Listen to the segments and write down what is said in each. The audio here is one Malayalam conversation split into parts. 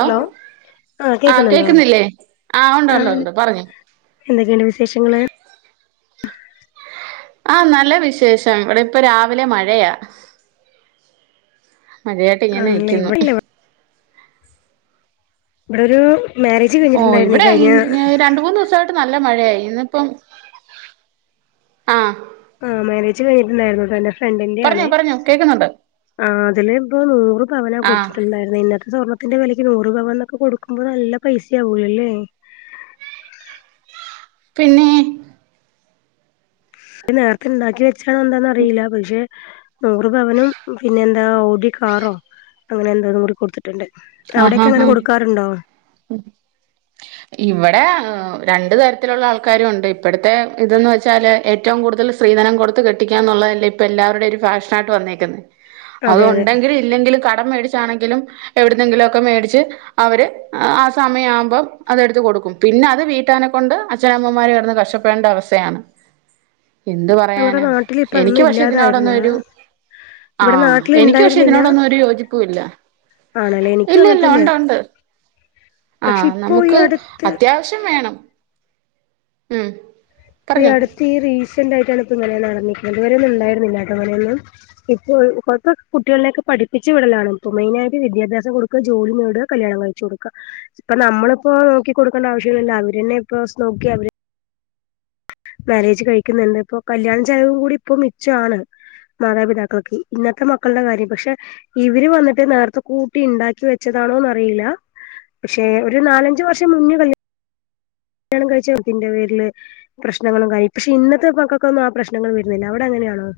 ഹലോ ആ കേക്കുന്നുണ്ടോ? ഉണ്ട് ആ ഉണ്ട് ഉണ്ട് പറഞ്ഞോ എന്തൊക്കെയിണ്ട് വിശേഷങ്ങള്? ആഹ നല്ല വിശേഷം ഇവിടെ ഇപ്പൊ രാവിലെ മഴയാ. മഴയായിട്ട് ഇങ്ങനെ ആണല്ലേ നിക്കുന്നു. ഇവിടെല്ല ഇവിടൊരു മാരേജ്. ഓ കഴിഞ്ഞിട്ടുണ്ടായിരുന്നേ ഇവിടെ കഴിഞ്ഞ രണ്ട് മൂന്ന് ദിവസായിട്ട്. ഇങ്ങട്ട് ഇപ്പൊ നല്ല മഴയാ ഇന്നിപ്പം ആഹ ആഹ് മാരേജ് കഴിഞ്ഞിട്ടുണ്ടായിരുന്നു ട്ടൊ എന്റെ. ഫ്രണ്ടിന്റെ ആണെ പറഞ്ഞോ പറഞ്ഞോ കേക്കുന്നുണ്ട് ആ അതില് ഇപ്പോ നൂറ് പവന ആ കൊടുത്തിട്ടുണ്ടായിരുന്നെ ഇന്ന്. സ്വർണത്തിന്റെ വിലക്ക് നൂറ് പവനൊക്കെ കൊടുക്കുമ്പോൾ നല്ല പൈസയാവുലല്ലേ? പിന്നെ. നേരത്തെ ഉണ്ടാക്കി വെച്ചാണോ എന്താന്നറിയില്ല പക്ഷെ. നൂറ്പവനും പിന്നെ എന്താ ഓടി കാറോ അങ്ങനെ എന്തോ കൂടി കൊടുത്തിട്ടുണ്ട്. അവിടെക്കെ ആഹഹാഹ അങ്ങനെ കൊടുക്കാറുണ്ടോ ഇവിടെ രണ്ട് തരത്തിലുള്ള ആൾക്കാരും ഉണ്ട് ഇപ്പോഴത്തെ ഇതന്ന് വെച്ചാല് ഏറ്റവും കൂടുതൽ. സ്ത്രീധനം കൊടുത്ത് കെട്ടിക്കുക എന്നുള്ളതല്ലേ ഇപ്പൊ എല്ലാവരുടെ ഒരു ഫാഷനായിട്ട് വന്നേക്കുന്നത്. അത് അതെ അതെ ഉണ്ടെങ്കിലും ഇല്ലെങ്കിലും കടം മേടിച്ചാണെങ്കിലും എവിടുന്നെങ്കിലും ഒക്കെ മേടിച്ച്. അവര് ആ സമയം ആവുമ്പം അതെടുത്ത് കൊടുക്കും പിന്നെ അത് വീട്ടാനെ കൊണ്ട് അച്ഛനമ്മമാര് കിടന്ന് കഷ്ട ണ്ട അവസ്ഥയാണ്. എന്ത് പറയാന ഞങ്ങളുടെ നാട്ടിൽ ഇപ്പ അതൊന്നും എനിക്ക് പക്ഷെ ഇല്ലാതായിരുന്ന ഇതിനോടൊന്ന് ഒരൂ. ഇവിടെ ആഹ് നാട്ടിൽ എനിക്ക് പക്ഷെ ഇണ്ടായിരുന്നില്ല ഇതിനോടൊന്നും ഒരു യോജിപ്പു ഇല്ല. ആണല്ലേ എനിക്കും ഇല്ല അങ്ങനെ ഇല്ല തന്നെയാ ഉണ്ട് ഉണ്ട്. ആ പക്ഷെ ഇപ്പോ ഈ നമുക്ക് അടുത്ത് അത്യാവശ്യം വേണം. ഉം ഇപ്പഈ പറഞ്ഞോ അടുത്ത് ഈ റീസന്റ് ആയിട്ടാണ് ഇപ്പ ഇങ്ങനെ നടന്നിരിക്കുന്നത് ഇത് വരെയൊന്നും ഉണ്ടായിരുന്നില്ല ഇങ്ങനെയൊന്നും. ഇപ്പൊ കൊഴപ്പ കുട്ടികളെയൊക്കെ പഠിപ്പിച്ച് വിടലാണ് മെയിനായിട്ട് വിദ്യാഭ്യാസം. ഒക്കെ ജോലി നേട കല്യാണം കഴിച്ച് കൊടുക്ക. ഇപ്പൊ നമ്മളിപ്പോ നോക്കി കൊടുക്കേണ്ട ആവശ്യല്ല അവരന്നെ ഇപ്പൊ നോക്കി അവര്. മാരേജ് കഴിക്കുന്നുണ്ട് ഇപ്പൊ കല്യാണ ചിലവും കൂടി ഇപ്പൊ മിച്ചമാണ്. മാതാപിതാക്കൾക്ക് ഇന്നത്തെ മക്കളുടെ കാര്യം പക്ഷെ. ഇവര് വന്നിട്ട് നേരത്തെ കൂട്ടി ഉണ്ടാക്കി വെച്ചതാണോന്ന് അറിയില്ല. പക്ഷെ ഒരു നാലഞ്ച് വർഷം മുന്നെ കഴിഞ്ഞു. കല്യാണം കഴിച്ചത്തിന്റെ പേരില്. പ്രശ്നങ്ങളും കായി പക്ഷെ ഇന്നത്തെ മകൾക്കൊന്നും ആ പ്രശ്നങ്ങൾ വരുന്നില്ല അവിടെ അങ്ങനെയാണോ?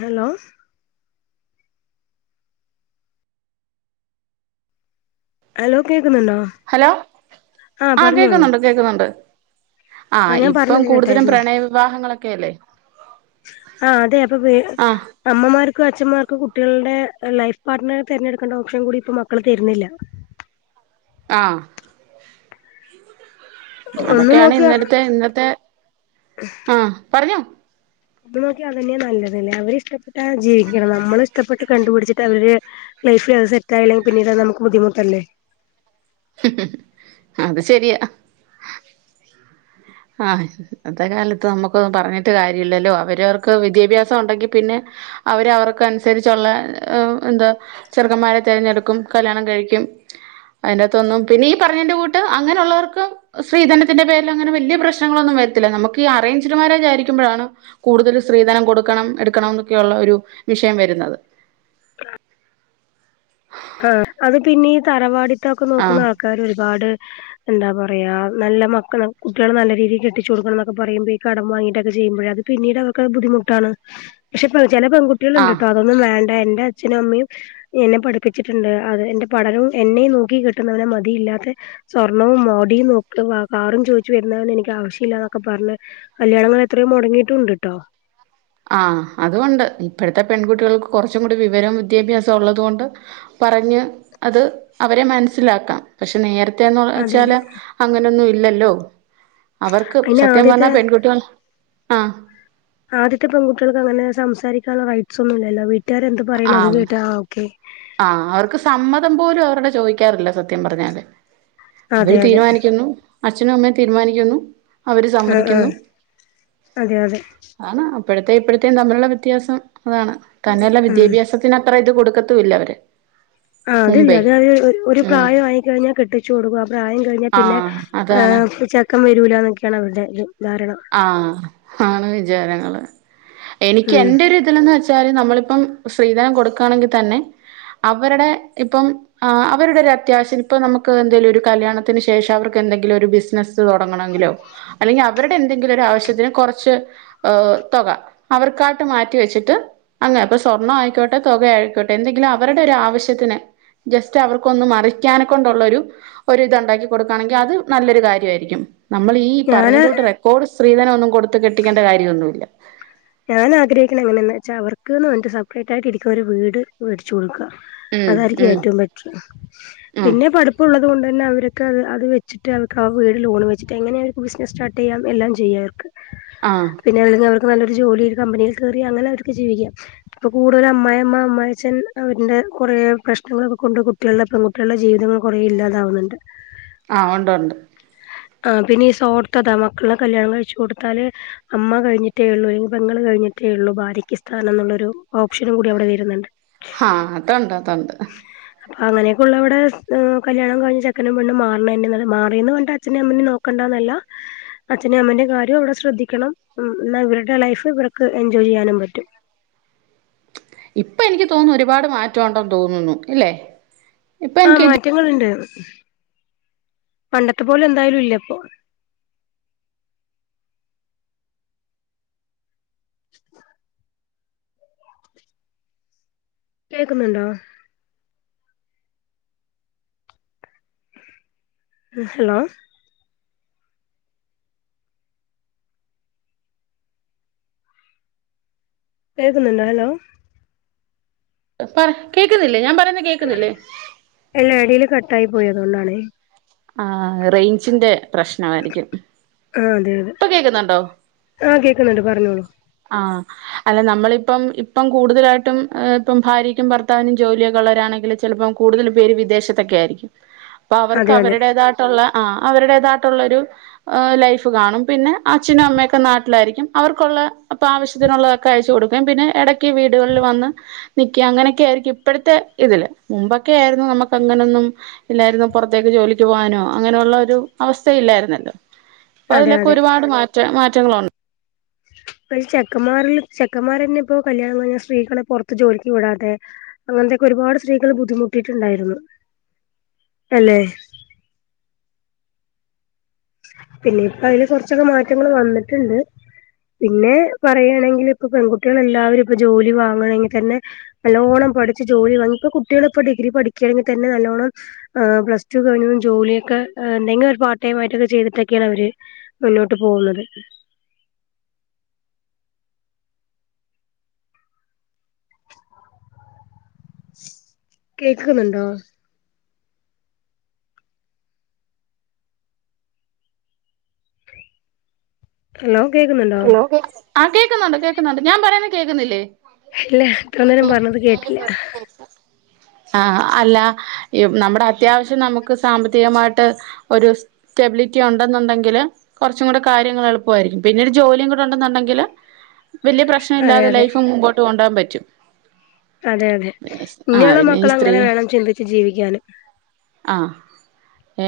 ഹലോ. അലോ കേക്കുന്നുണ്ടോ? ഹലോ ആഹ് ആ പറഞ്ഞോളൂ കേക്കുന്നുണ്ട് കേക്കുന്നുണ്ട്. ആഹ ആ ഞാൻ ഇപ്പം പറഞ്ഞത് കൂടുതലും കേട്ടായിരുന്നു പ്രണയ വിവാഹങ്ങളൊക്കെ യല്ലേ? ആഅതെ അപ്പൊ. വീ അമ്മമാർക്കും അച്ഛൻമാർക്കും കുട്ടികള്ടെ ലൈഫ് പാർട്ട്ണറേ തെരഞ്ഞെടുക്കേണ്ട ഓപ്ഷൻ കൂടി ഇപ്പ മക്കൾ തരുന്നില്ല. ആഹ് ഒന്ന് അതൊക്കെയാണ് നോക്കിയ ഇന്നടത്തെ ഇന്നത്തെ ആഹ് പറഞ്ഞോ? അത് നോക്കി അതന്നെ നല്ലതല്ലേ അവരി ഷ്ടപ്പെട്ടാ ജീവിക്കണം നമ്മള് ഇഷ്ടപ്പെട്ട് കണ്ടുപിടിച്ചിട്ടവര്. ലൈഫിലത് സെറ്റായില്ലെങ്കി പിന്നിട് അത് നമുക്ക് ബുദ്ധിമുട്ടല്ലേ? ഹ് ഹ് ഹും അത് ശരിയാ. ഹ് ആഹ് ഇന്നത്തെ കാലത്ത് നമുക്ക് ഒന്നു പറഞ്ഞിട്ട് കാര്യല്ലല്ലോ. അവരവർക്ക് വിദ്യാഭ്യാസം ഉണ്ടെങ്കി പിന്നെ. അവര് അവർക്കനുസരിച്ചുള്ളഎന്താ. ചെറുക്കമ്മാരെ തിരഞ്ഞെടുക്കും കല്യാണം കഴിക്കും അതിന്റകത്തൊന്നും പിന്നെഈ പറഞ്ഞതിന്റെ കൂട്ട് അങ്ങനെയുള്ളവർക്ക് സ്ത്രീധനത്തിന്റെ പേരിൽ അങ്ങനെ വലിയ പ്രശ്നങ്ങളൊന്നും വരത്തില്ല. നമുക്ക് ഈ അറേഞ്ചട് മാരെജായി രിക്കുമ്പ ഴാണ് കൂടുതൽ സ്ത്രീധനം കൊടുക്കണം എടുക്കണം ന്നൊക്കെയള്ള ഒരു വിഷയം വരുന്നത് ആ അത് പിന്നെ ഈ തറവാടിത്തൊക്കെ നോക്കുന്ന ആഹ് ആൾക്കാര് ഒരുപാട് എന്താ പറയാ നല്ല മക്കള കുട്ടികൾ നല്ല രീതിയി കെട്ടിച്ച കൊടുക്കണം ന്നൊക്കെ പറയ്പോ ഈ കടം വാങ്ങിട്ടൊക്കെ ചെയ്യുമ്പോഴ അത് പിന്നീടവർക്കത് ബുദ്ധിമുട്ടാണ്. പക്ഷെ പ ചേലെ പെൺ കു കുട്ട്യാള്ണ്ട് ആഹ് ട്ടോ അതൊന്നും വേണ്ട എന്റെ അച്ഛനും അമ്മീം എന്നെ പഠി പ്പിച്ചിട്ടുണ്ട്. അത് എന്റെ പടനവും എന്നെയും നോക്കി കിട്ടുന്നവെരെ മതി. യില്ലാത്ത സ്വർണ്ണവും മോടിയും നൊക്ക കാറും ചോയിച്ചു വരുന്നവനെ എനിക്ക് ആവശ്യമില്ലാന്നൊക്കെ പറഞ് കല്യാണങ്ങൾ എത്രയും മുടങ്ങീട്ടു ണ്ട്ട്ടോ ആഹ് അതുണ്ട്. ഇപ്പോഴത്തെ പെൺകുട്ടികൾക്ക് കുറച്ചും കൂടി വിവരവും വിദ്യാഭ്യാസവു ള്ളതുകൊണ്ട് പറഞ്ഞ് അത് അവരെ മനസിലാക്കാം പക്ഷെ നേരത്തെന്ന് അതെ അതെ വെച്ചാല് അങ്ങനൊന്നും ഇല്ലല്ലോ അവർക്ക് അയിന് സത്യം ആദ്യത്തെ പറഞ്ഞാ പെൺകുട്ടികൾ ആ ആദ്യത്തെ പെൺകുട്ടികൾക്ക് അങ്ങനെ സംസാരിക്കാനുള്ള റൈറ്റ്സ് ഒന്നും ഇല്ലല്ലോ. വീട്ടുകര് എന്ത് പറയ്ണോ അത് ആഹ് കേട്ടാ ആ ഓക്കേ ആഹ് അവർക്ക് സമ്മതം പോലും അവര്ടെ ചോദിക്കാറില്ല സത്യം പറഞ്ഞാല് അവര് അതെ അതെ തീരുമാനിക്കുന്നു അച്ഛനു അമ്മയും തീരുമാനിക്കുന്നു അവര് ആ ആ സമ്മതിക്കുന്നു അതെ അതെ ആണ് അപ്പഴത്തെ ഇപ്പഴതേം തമ്മിലുള്ള വ്യത്യാസം അതാണ് തന്നെയല്ല ഉം വിദ്യാഭ്യാസത്തിന് അത്ര ഇത് കൊടുക്ക ത്തൂല്ലവര് ആ അതില്ല അത് അത് ഒരു ഉം പ്രായ വായി ക്കഴിഞ്ഞാ കെട്ടിച്ചു കൊടുക്കും ആ പ്രായം ത് കഴിഞ്ഞാ പിന്നെ ആഹ് അതാണ് ഹ്ഏ ചെക്കൻ വരൂല ന്നൊക്കെണ് അവരുടെ ഒരു ധാരണ ആ ഹ് ഹാണ് വിചാരങ്ങള് ഉം എനിക്കെന്റെ രു ന്ന് വെച്ചാല് നമ്മളിപ്പം സ്ത്രീധനം കൊടുക്കുകയാണെങ്കിതന്നെ അവരുടെ ഇപ്പം ആ അവരുടെ ഒരു അത്യാവശ്യന് ഇപ്പൊ നമുക്ക് എന്തേലും ഒരു കല്യാണത്തിന് ശേഷം അവർക്ക് എന്തെങ്കിലു ഒരു ബിസിനസ്സ് തുടങ്ങണങ്കിലോ അല്ലെങ്കിൽ അവരുടെ എന്തെങ്കിലും ഒരു ആവശ്യത്തിന് കുറച്ച് ഓ തുക അവർക്കായിട്ട് മാറ്റി വെച്ച്ട്ട് അങ്ങനെ പ്പൊ സ്വർണ്ണായിക്കോട്ടെ തുക ആയിക്കോട്ടെ എന്തെങ്കിലും അവരുടെ ഒരു ആവശ്യത്തിന് ജസ്റ്റ് അവർക്കൊന്ന് മറിക്കാനെ കൊണ്ടുള്ളൊരു ഒരു ത് ണ്ടാക്കി കൊടുക്കുകയാണെങ്കി അത് നല്ലൊരു കാര്യവായിരിക്കും നമ്മൾ ഈ പറഞ്ഞിട്ടോട്ട് ഞാന് റെക്കോർഡ് സ്ത്രീധനം ഒന്നും കൊടുത്ത് കെട്ടിക്കേണ്ട കാര്യമൊന്നുഇല്ല ഞാൻ ആഗ്രഹിക്കണ എങ്ങനെ ന്ന് വച്ചാ അവർക്ക്ന്ന് സെപ്പറേറ്റ് ആയിട്ട്ഇരിക്കുന്ന ഒരു വീട് മേടിച്ചു കൊടുക്ക ഉം അതായിരിക്കും ഉം ഏറ്റവും ബെറ്റർ ഉം പിന്നെ പടു പ്പുള്ളത് കൊണ്ട്ന്നെ അവരൊക്ക അത് അത് വെച്ച് വിറ്റ അവർക്ക് ആ വീട് ലോൺ വെച്ചിട്ട് എങ്ങനെ അവർ ബിസസ് സ്റ്റാർട്ട് ചെയ്യാം എല്ലാം ചെയ്യാം അവർക്ക് ആഹ് പിന്നെ അല്ലെങ്കിൽ അവർക്ക് നല്ലരു ജോലി ഒരു കമ്പനിയിൽ കയറി അങ്ങനെ അവർക്ക് ജീവിക്കാം ഇപ്പൊ കൂടുതലും അമായി അമ്മ അമായി അച്ഛൻ അവരിന്റെ കുറെ പ്രശ്നങ്ങളൊക്കെ കൊണ്ട് കുട്ടികള പെൺകുട്ടികളുടെ ജീവിതങ്ങൾ കുറേ ഇല്ലാതാവുന്നുണ്ട് ആഹ് ഉണ്ട് ഉണ്ട് ആ പിന്നെ ഈ സോർത്തതാ മക്കളെ കല്യാണം കഴിച്ചു കൊടുത്താല് അമ്മ കഴിഞ്ഞിട്ടേള്ളൂ പെങ്ങൾ കഴിഞ്ഞിട്ടേ ഉള്ളൂ ഭാര്യക്ക്സ്ഥാനം എന്നുള്ളൊരു ഓപ്ഷനും കൂടി അവിടെ വരുന്നുണ്ട് ഹാ അതുണ്ട് അതുണ്ട് അങ്ങനൊക്കെയ ഉള്ളവിടെഹ കല്യാണം കഴിഞ്ഞ് ചക്കനും പെണ്ണും മാർ ണെ തന്ന മാറിയന്ന് പറഞ് അച്ഛെനെ അമ്മെ നെ നോക്ക ണ്ടന്നല്ല അച്ഛന അമ്മന്റെയും കാര്യവും അവിടെ ശ്രദ്ധിക്കണം എന്നാ ഇവരുടെ ലൈഫ് - ഇവർക്ക് എൻജോയ് ചെയ്യാനും പറ്റും ഇപ്പം എനിക്ക് തോന്നുന്നു ഒരുപാട് മാറ്റംണ്ടെന്ന് തോന്നുന്നു ഇല്ലേ ഇപ്പൊ ആഹ് എനിക്ക് മാറ്റങ്ങൾ ഉണ്ട് പണ്ടത്തെ പോല എന്തായാലും ഇല്ല ഇപ്പൊ കേക്കുന്നുണ്ടോ ഹലോ കേൾക്കുന്നുണ്ടോ ഹലോ പറ കേൾക്കുന്നില്ലേ ഞാൻ പറയുന്ന കേൾക്കുന്നില്ലേ എല്ല എടീൽ കട്ടായി പോയതോണ്ടാണ് ആ റേഞ്ചിന്റെ പ്രശ്നമായിരിക്കും ആഹ് അതെ അതെ ഇപ്പൊ കേക്ക്‌ന്നുണ്ടോ ആഹ് കേക്കുന്നുണ്ട് പറഞ്ഞോളൂ ആഹ് അല്ല നമ്മളിപ്പം ഇപ്പം കൂടുതലായിട്ടുംആ ഇപ്പം ഭാര്യയ്ക്ക ഭർത്താവിനും ജോലിയൊക്കെ ഉള്ളരാണെങ്കിൽ ചിലപ്പോം കൂടുതൽ പേര് വിദേശത്തൊക്കെ ആയിരിക്കും അപ്പ അവർക്ക് അതെ അതെ അവരുടേതായിട്ടുള്ള ആ അവരുടേതായിട്ടുള്ളരു ലൈഫ് കാണും പിന്നെ അച്ഛനും അമ്മയൊക്കെ നാട്ടിലായിരിക്കും അവർക്കുള്ള അപ്പൊ ആവശ്യത്തിനുള്ളതൊക്കെ അയച്ചു കൊടുകേം പിന്നെ ഇടക്ക് വീടുകളിൽ വന്ന് നി ക്യ അങ്ങനൊക്കെ ആയിരിക്കും ഇപ്പോഴത്തെ ഇതില് മുമ്പൊക്കെ ആയിരുന്നു നമുക്ക് അങ്ങനൊന്നും ഇല്ലായിരുന്നു പുറത്തേക്ക് ജോലിക്ക് പോകാനോ അങ്ങനെയുള്ള ഒരു അവസ്ഥ ഇല്ലായിരുന്നല്ലോ അതെ പ്പതിലൊക്കെ അതെ ഒരുപാട് മാറ്റ മാറ്റങ്ങളുണ്ട് പെ ചെക്കന്മാരിൽ ചെക്കന്മാർന്നെ ഇപ്പോ കല്യാണം കഴിഞ്ഞാ സ്ത്രീകളെ പുറത്ത് ജോലിക്ക് വിടാതെ അങ്ങനത്തെയൊക്കെ ഒരുപാട് സ്ത്രീകൾ ബുദ്ധിമുട്ടിട്ടുണ്ടായിരുന്നു അല്ലെ പിന്നെ ഇപ്പ അതില് കുറച്ചൊക്കെ മാറ്റങ്ങൾ വന്നിട്ടുണ്ട് പിന്നെ പറയാണെങ്കിൽ ഇപ്പ പെൺകുട്ട്യാള് എല്ലാവരും ഇപ്പൊ ജോലി വാങ്ങണങ്കിൽ തന്നെ നല്ലോണ്ണം പഠിച്ചു ജോലി വാങ്ങി ഇപ്പൊ കുട്ടികളിപ്പൾ ഡിഗ്രി പഠിക്കയാണെങ്കിൽ തന്നെ നല്ലോണ്ണം ആ പ്ലസ്ടു കഴിഞ്ഞു ജോലിയൊക്കെ എന്തങ്കില ഒരു പാർടൈമായൊക്കെ ചെയ്തിട്ടൊക്കെയാണ് അവര് മുന്നോട്ട് പോകുന്നത് കേക്ക്‌ന്നുണ്ടോ ഹലോ കേക്കുന്നു ഹലോ ആ കേക്കുന്നുണ്ട് കേക്കുന്നുണ്ട് ഞാൻ പറയുന്ന കേക്കുന്നില്ലേ ഇല്ല ഇത്രനേരം പറഞ്ഞത് കേട്ടില്ല ആഹ് അല്ല ഈ നമ്മുടെ അത്യാവശ്യം നമുക്ക് സാമ്പത്തികമായിട്ട് ഒരു സ്റ്റെബിലിറ്റി ഉണ്ടെന്നുണ്ടെങ്കില് കുറച്ചും കൂടി കാര്യങ്ങൾ എളുപ്പമായിരിക്കും പിന്നെരു ജോലിയും കൂടെ ഉണ്ടെന്നുണ്ടെങ്കില് വലിയ പ്രശ്നം അതെ ഇല്ലാതെ അതെ ലൈഫ് മുമ്പോട്ട് കൊണ്ടോകാൻ പറ്റും അതെ അതെ പിന്നെ ആഹ് ഇനിയുള്ള പിന്നെ ഈ മക്കള് സ്ത്രീ അങ്ങനെ വേണം ചിന്തിച്ച് ജീവിക്കാന് ആഹ്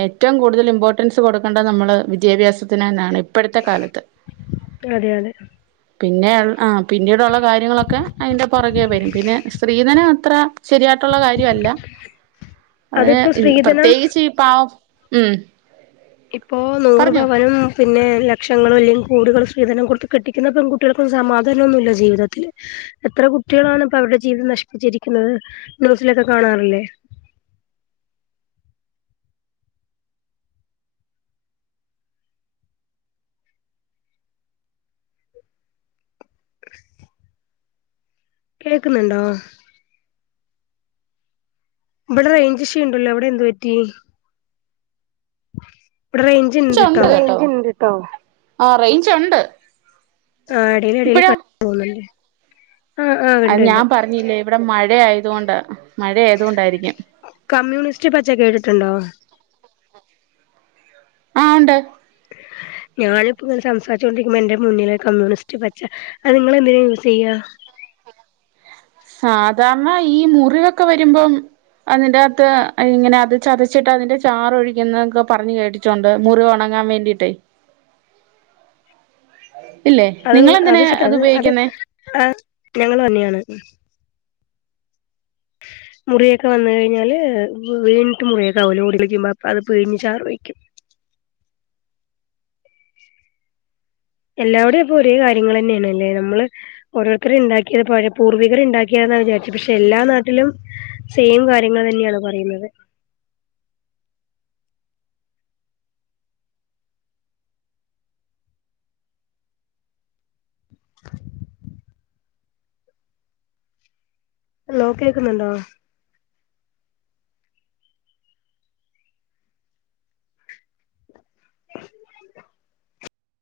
ഏറ്റവും കൂടുതൽ ഇമ്പോർട്ടൻസ് കൊടുക്കേണ്ടത് നമ്മൾ വിദ്യാഭ്യാസത്തിന് തന്നാണ് ഇപ്പഴത്തെ കാലത്ത് അതെ അതെ പിന്നെ ആഹ് പിന്നീടുള്ള കാര്യങ്ങളൊക്കെ അതിൻ്റെ പൊറകേ വരും പിന്നെ സ്ത്രീധനത്ര ശരിയായിട്ടുള്ള കാര്യവല്ല [unintelligible] അതിപ്പോ അതിന് സ്ത്രീധനം പ്രത്യേകിച്ച് ഈ പാവം ഉം ഇപ്പോ നൂറ് പറഞ്ഞോ പവനും പിന്നെ ലക്ഷങ്ങളോ അല്ലെ കോടികൾ സ്ത്രീധനം കൊടുത്ത് കെട്ടിക്കുന്ന പെൺകുട്ടികൾക്കും സമാധാനോന്നുല്ല ജീവിതത്തില് എത്ര കുട്ട്യാളാണ് ഇപ്പ അവരുടെ ജീവിതം നശിപ്പിച്ചിരിക്കുന്നത് ന്യൂസിലൊക്കെ കാണാറില്ലേ കേക്ക്‌ന്നുണ്ടോ ഇവിടെ റേഞ്ച് ഇഷ്യൂണ്ടല്ലോ അവിടെ എന്തുപറ്റി ബടെ റേൻജ് ഞ്ചുണ്ട് കേട്ടോ ആ റേഞ്ച് ഉണ്ട് ആഹ് എടെല് എടെല് ഇപ്പഴോ ക പോവുന്നുണ്ട് അത് ഞാൻ പറഞ്ഞില്ലേ ഇവിടെ മഴ ആയതുകൊണ്ട മഴ ആയതുകൊണ്ടായിരിക്കും. കമ്മ്യൂണിസ്റ്റ് പച്ച കേട്ടിട്ടുണ്ടോ? ആഹ് ഉണ്ട് ഞാനിപ്പ ഇങ്ങനെ സംസാരിചോണ്ടിരിക്കുമ്പോ എന്റെ മുന്നില കമ്മ്യൂണിസ്റ്റ് പച്ച അത് ഇങ്ങളെന്തിന യൂസെയ്യാ? സാധാരണ ഈ മുറിവൊക്കെ വരുമ്പം അതിന്റകത്തെ ഇങ്ങനെ അത് ചതച്ചിട്ട് അതിന്റെ ചാറ് ഒഴിക്കുന്നൊക്കെ പറഞ് കേട്ടി ട്ടുണ്ട് മുറിവ് ഒണങ്ങാ വേണ്ടിട്ടെ. [inaudible] ഇല്ലേ അത് നിങ്ങളെന്തിനാ അത് ശെ അതെ ഉപയോഗിക്കുന്നേ ആ ഞങ്ങളു തന്നെയാണ്. മുറിയൊക്കെ വന്ന് കഴിഞ്ഞാല് വീണിട്ട് മുറിയക്കാവൂലെ ഓടി കളിക്കുമ്പോ അപ്പൊ അത് പിഴിഞ് ചാറ് ഒയ്ക്കും. എല്ലാവടെ പ്പൊ ഒരേ കാര്യങ്ങളന്നെണ്ലെ നമ്മള് ഓരോര്ത്തര് ണ്ടാക്കിയത് പഴ പൂർവികര് ണ്ടാക്കിയാതാ വിചാരിച് പക്ഷെ എല്ലാ നാട്ടിലും സെയിം കാര്യങ്ങൾ തന്ന്യണ് പറയ്ന്നത്. ലോ കേക്കുന്ന്ണ്ടോ?